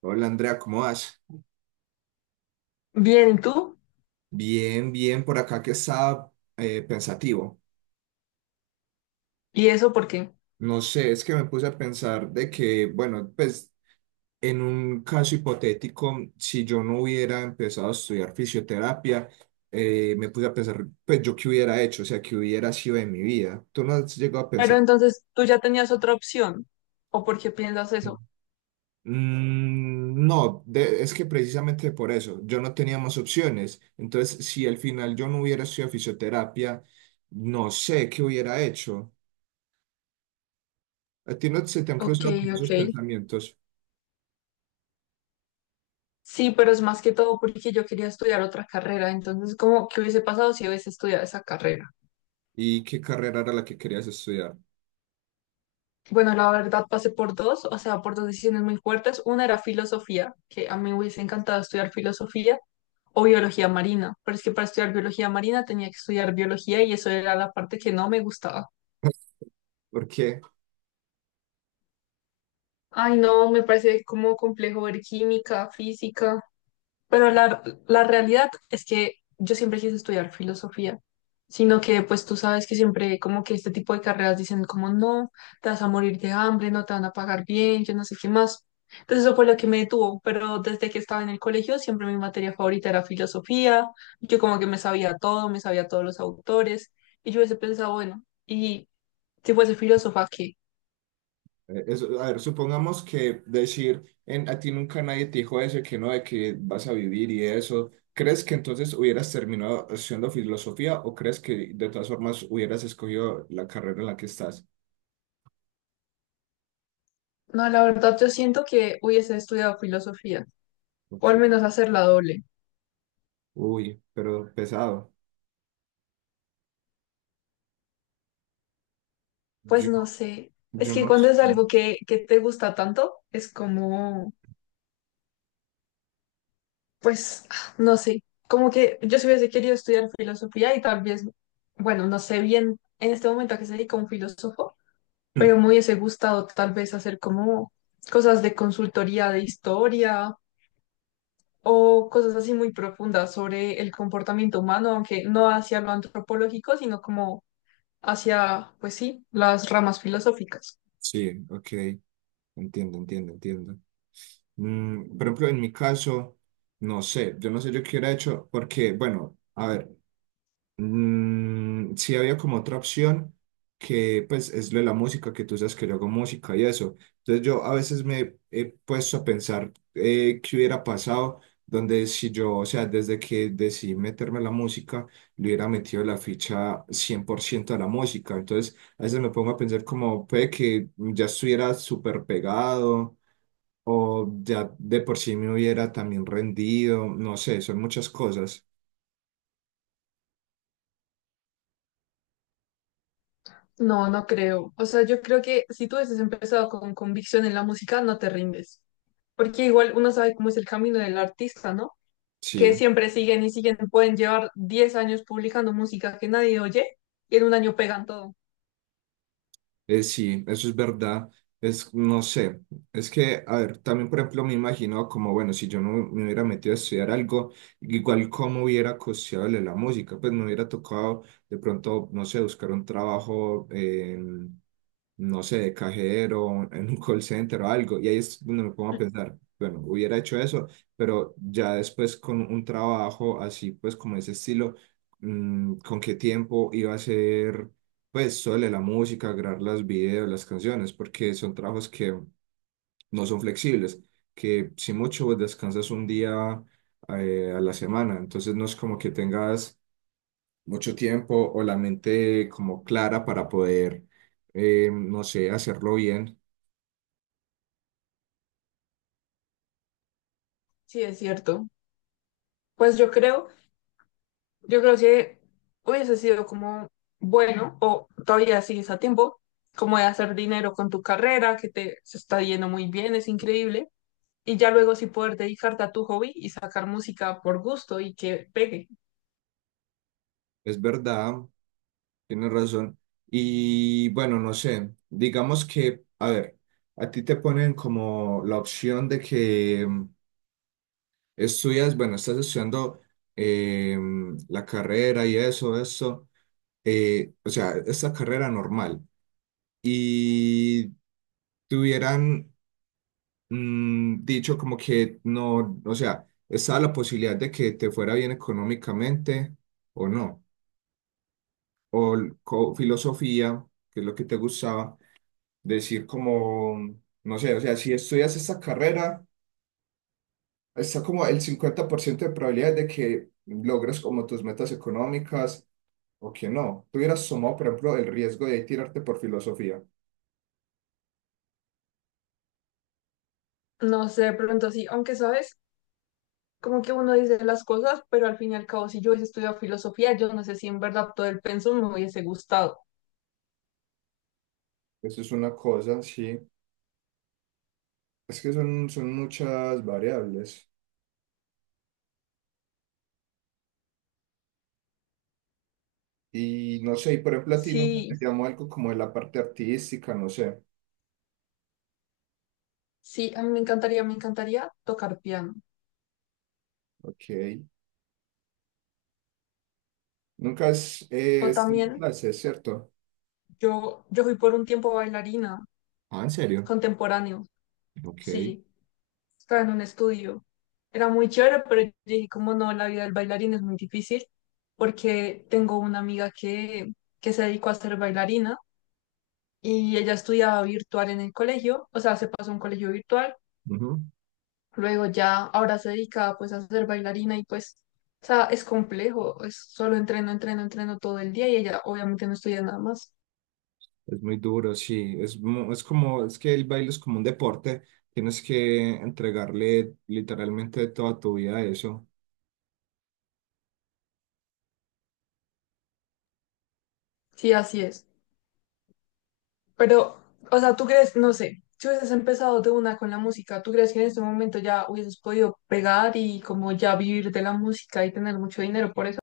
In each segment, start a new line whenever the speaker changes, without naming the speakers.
Hola Andrea, ¿cómo vas?
Bien, ¿y tú?
Bien, bien, por acá que estaba pensativo.
¿Y eso por qué?
No sé, es que me puse a pensar de que, bueno, pues en un caso hipotético, si yo no hubiera empezado a estudiar fisioterapia, me puse a pensar, pues yo qué hubiera hecho, o sea, qué hubiera sido de mi vida. ¿Tú no has llegado a
Pero
pensar?
entonces tú ya tenías otra opción. ¿O por qué piensas eso?
Mm, no, es que precisamente por eso, yo no tenía más opciones. Entonces, si al final yo no hubiera estudiado fisioterapia, no sé qué hubiera hecho. ¿A ti no se te han
Ok,
cruzado como esos
ok.
pensamientos?
Sí, pero es más que todo porque yo quería estudiar otra carrera. Entonces, ¿cómo qué hubiese pasado si hubiese estudiado esa carrera?
¿Y qué carrera era la que querías estudiar?
Bueno, la verdad pasé por dos, o sea, por dos decisiones muy fuertes. Una era filosofía, que a mí me hubiese encantado estudiar filosofía o biología marina, pero es que para estudiar biología marina tenía que estudiar biología y eso era la parte que no me gustaba.
Porque,
Ay, no, me parece como complejo ver química, física. Pero la realidad es que yo siempre quise estudiar filosofía, sino que pues tú sabes que siempre como que este tipo de carreras dicen como no, te vas a morir de hambre, no te van a pagar bien, yo no sé qué más. Entonces eso fue lo que me detuvo, pero desde que estaba en el colegio siempre mi materia favorita era filosofía, yo como que me sabía todo, me sabía todos los autores, y yo hubiese pensado, bueno, ¿y si fuese filósofa, qué?
eh, a ver, supongamos que decir, en, a ti nunca nadie te dijo eso, que no, de que vas a vivir y eso. ¿Crees que entonces hubieras terminado haciendo filosofía o crees que de todas formas hubieras escogido la carrera en la que estás?
No, la verdad yo siento que hubiese estudiado filosofía, o al
Ok.
menos hacerla doble.
Uy, pero pesado.
Pues
Yo,
no sé, es
yo
que
no
cuando
sé.
es algo que te gusta tanto, es como, pues, no sé, como que yo si hubiese querido estudiar filosofía y tal vez, bueno, no sé bien en este momento a qué se dedica un filósofo, pero me hubiese gustado tal vez hacer como cosas de consultoría de historia o cosas así muy profundas sobre el comportamiento humano, aunque no hacia lo antropológico, sino como hacia, pues sí, las ramas filosóficas.
Sí, ok. Entiendo, entiendo, entiendo. Mm, por ejemplo, en mi caso, no sé, yo no sé yo qué hubiera hecho, porque, bueno, a ver, mm, sí había como otra opción que pues es lo de la música, que tú sabes que yo hago música y eso. Entonces yo a veces me he puesto a pensar qué hubiera pasado, donde si yo, o sea, desde que decidí meterme a la música, le hubiera metido la ficha 100 por ciento a la música. Entonces a veces me pongo a pensar como puede que ya estuviera súper pegado o ya de por sí me hubiera también rendido, no sé, son muchas cosas.
No, no creo. O sea, yo creo que si tú hubieses empezado con convicción en la música, no te rindes. Porque igual uno sabe cómo es el camino del artista, ¿no? Que
Sí.
siempre siguen y siguen, pueden llevar 10 años publicando música que nadie oye y en un año pegan todo.
Sí, eso es verdad. Es, no sé, es que, a ver, también, por ejemplo, me imagino como, bueno, si yo no me hubiera metido a estudiar algo, igual cómo hubiera costeado la música, pues me hubiera tocado de pronto, no sé, buscar un trabajo en, no sé, de cajero, en un call center o algo, y ahí es donde me pongo a pensar, bueno, hubiera hecho eso, pero ya después con un trabajo así, pues como ese estilo, mm, ¿con qué tiempo iba a ser? Pues suele la música, grabar las videos, las canciones, porque son trabajos que no son flexibles, que si mucho vos descansas un día a la semana, entonces no es como que tengas mucho tiempo o la mente como clara para poder, no sé, hacerlo bien.
Sí, es cierto. Pues yo creo que hubiese sido como, bueno, o todavía sigues a tiempo, como de hacer dinero con tu carrera, que te se está yendo muy bien, es increíble. Y ya luego sí poder dedicarte a tu hobby y sacar música por gusto y que pegue.
Es verdad, tienes razón. Y bueno, no sé, digamos que, a ver, a ti te ponen como la opción de que estudias, bueno, estás estudiando eh, la carrera y eso, o sea, esta carrera normal. Y te hubieran mm, dicho como que no, o sea, estaba la posibilidad de que te fuera bien económicamente o no. O filosofía, que es lo que te gustaba, decir como, no sé, o sea, si estudias esta carrera, está como el 50 por ciento de probabilidad de que logres como tus metas económicas o que no. Tú hubieras tomado, por ejemplo, el riesgo de tirarte por filosofía.
No sé, de pronto sí, aunque sabes, como que uno dice las cosas, pero al fin y al cabo, si yo hubiese estudiado filosofía, yo no sé si en verdad todo el pensum me hubiese gustado.
Eso es una cosa, sí. Es que son, son muchas variables. Y no sé, y por ejemplo, a ti nunca te
Sí,
llamó algo como de la parte artística, no sé.
sí, a mí me encantaría tocar piano.
Ok. Nunca has
O también,
estudiado clases, ¿cierto?
yo fui por un tiempo bailarina
Ah, ¿en serio?
contemporáneo,
Ok.
sí. Estaba en un estudio. Era muy chévere, pero yo dije, como no, la vida del bailarín es muy difícil porque tengo una amiga que se dedicó a ser bailarina y ella estudiaba virtual en el colegio, o sea, se pasó a un colegio virtual,
Ujú.
luego ya ahora se dedica pues a ser bailarina y pues, o sea, es complejo, es solo entreno, entreno, entreno todo el día y ella obviamente no estudia nada más.
Es muy duro, sí. Es como, es que el baile es como un deporte. Tienes que entregarle literalmente toda tu vida a eso.
Sí, así es. Pero, o sea, ¿tú crees, no sé, si hubieses empezado de una con la música, tú crees que en este momento ya hubieses podido pegar y como ya vivir de la música y tener mucho dinero por eso?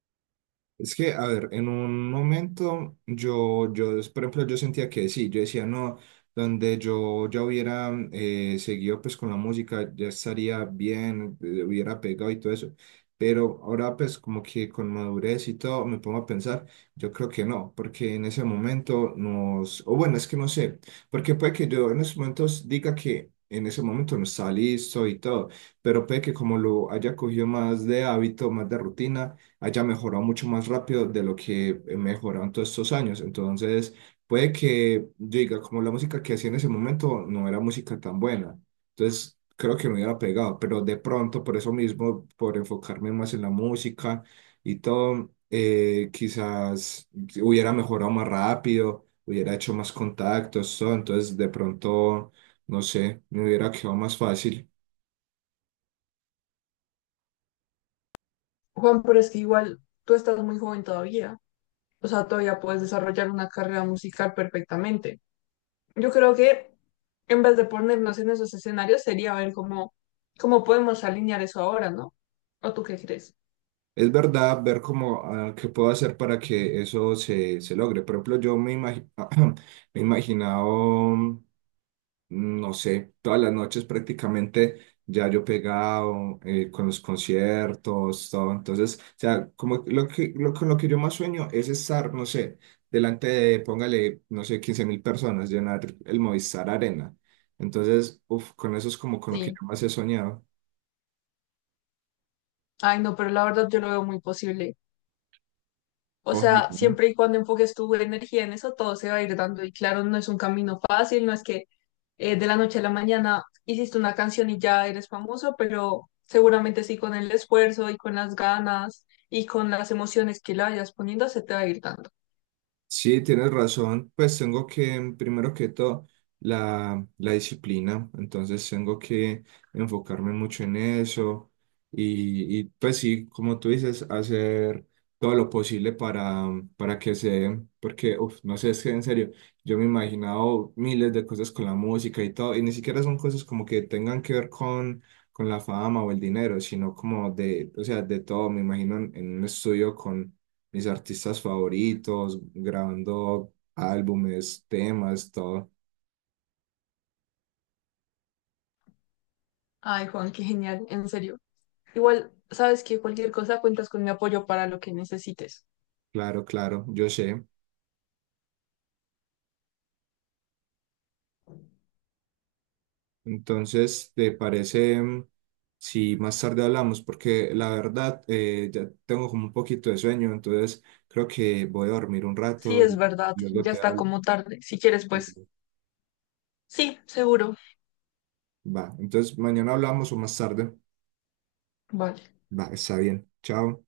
Es que, a ver, en un momento yo, por ejemplo, yo sentía que sí, yo decía, no, donde yo ya hubiera seguido pues con la música, ya estaría bien, hubiera pegado y todo eso. Pero ahora pues como que con madurez y todo me pongo a pensar, yo creo que no, porque en ese momento nos, o bueno, es que no sé, porque puede que yo en esos momentos diga que en ese momento no está listo y todo, pero puede que como lo haya cogido más de hábito, más de rutina haya mejorado mucho más rápido de lo que he mejorado en todos estos años. Entonces, puede que yo diga, como la música que hacía en ese momento no era música tan buena. Entonces, creo que me hubiera pegado, pero de pronto, por eso mismo, por enfocarme más en la música y todo, quizás hubiera mejorado más rápido, hubiera hecho más contactos, todo. Entonces, de pronto, no sé, me hubiera quedado más fácil.
Juan, pero es que igual tú estás muy joven todavía, o sea, todavía puedes desarrollar una carrera musical perfectamente. Yo creo que en vez de ponernos en esos escenarios sería ver cómo, cómo podemos alinear eso ahora, ¿no? ¿O tú qué crees?
Es verdad ver cómo, ah, qué puedo hacer para que eso se, se logre. Por ejemplo, me he imaginado, mm, no sé, todas las noches prácticamente ya yo pegado con los conciertos, todo. Entonces, o sea, como lo que, lo, con lo que yo más sueño es estar, no sé, delante de, póngale, no sé, 15 mil personas, llenar el Movistar Arena. Entonces, uf, con eso es como con lo que
Sí.
yo más he soñado.
Ay, no, pero la verdad yo lo veo muy posible. O
Ojalá.
sea,
¿No?
siempre y cuando enfoques tu energía en eso, todo se va a ir dando. Y claro, no es un camino fácil, no es que de la noche a la mañana hiciste una canción y ya eres famoso, pero seguramente sí con el esfuerzo y con las ganas y con las emociones que le vayas poniendo, se te va a ir dando.
Sí, tienes razón. Pues tengo que, mm, primero que todo, la disciplina. Entonces tengo que enfocarme mucho en eso. Y, pues sí, como tú dices, hacer todo lo posible para, mm, para que se dé. Porque, uf, no sé, es que en serio, yo me he imaginado miles de cosas con la música y todo. Y ni siquiera son cosas como que tengan que ver con la fama o el dinero, sino como de, o sea, de todo. Me imagino en un estudio con mis artistas favoritos, grabando álbumes, temas, todo.
Ay, Juan, qué genial, en serio. Igual, sabes que cualquier cosa cuentas con mi apoyo para lo que necesites.
Claro, claro, yo sé. Entonces, ¿te parece mm, si más tarde hablamos? Porque la verdad, ya tengo como un poquito de sueño, entonces creo que voy a dormir un
Sí,
rato
es
y
verdad,
luego
ya
te
está
hablo.
como tarde. Si quieres, pues sí, seguro.
Va, entonces mañana hablamos o más tarde.
Vale.
Va, está bien. Chao.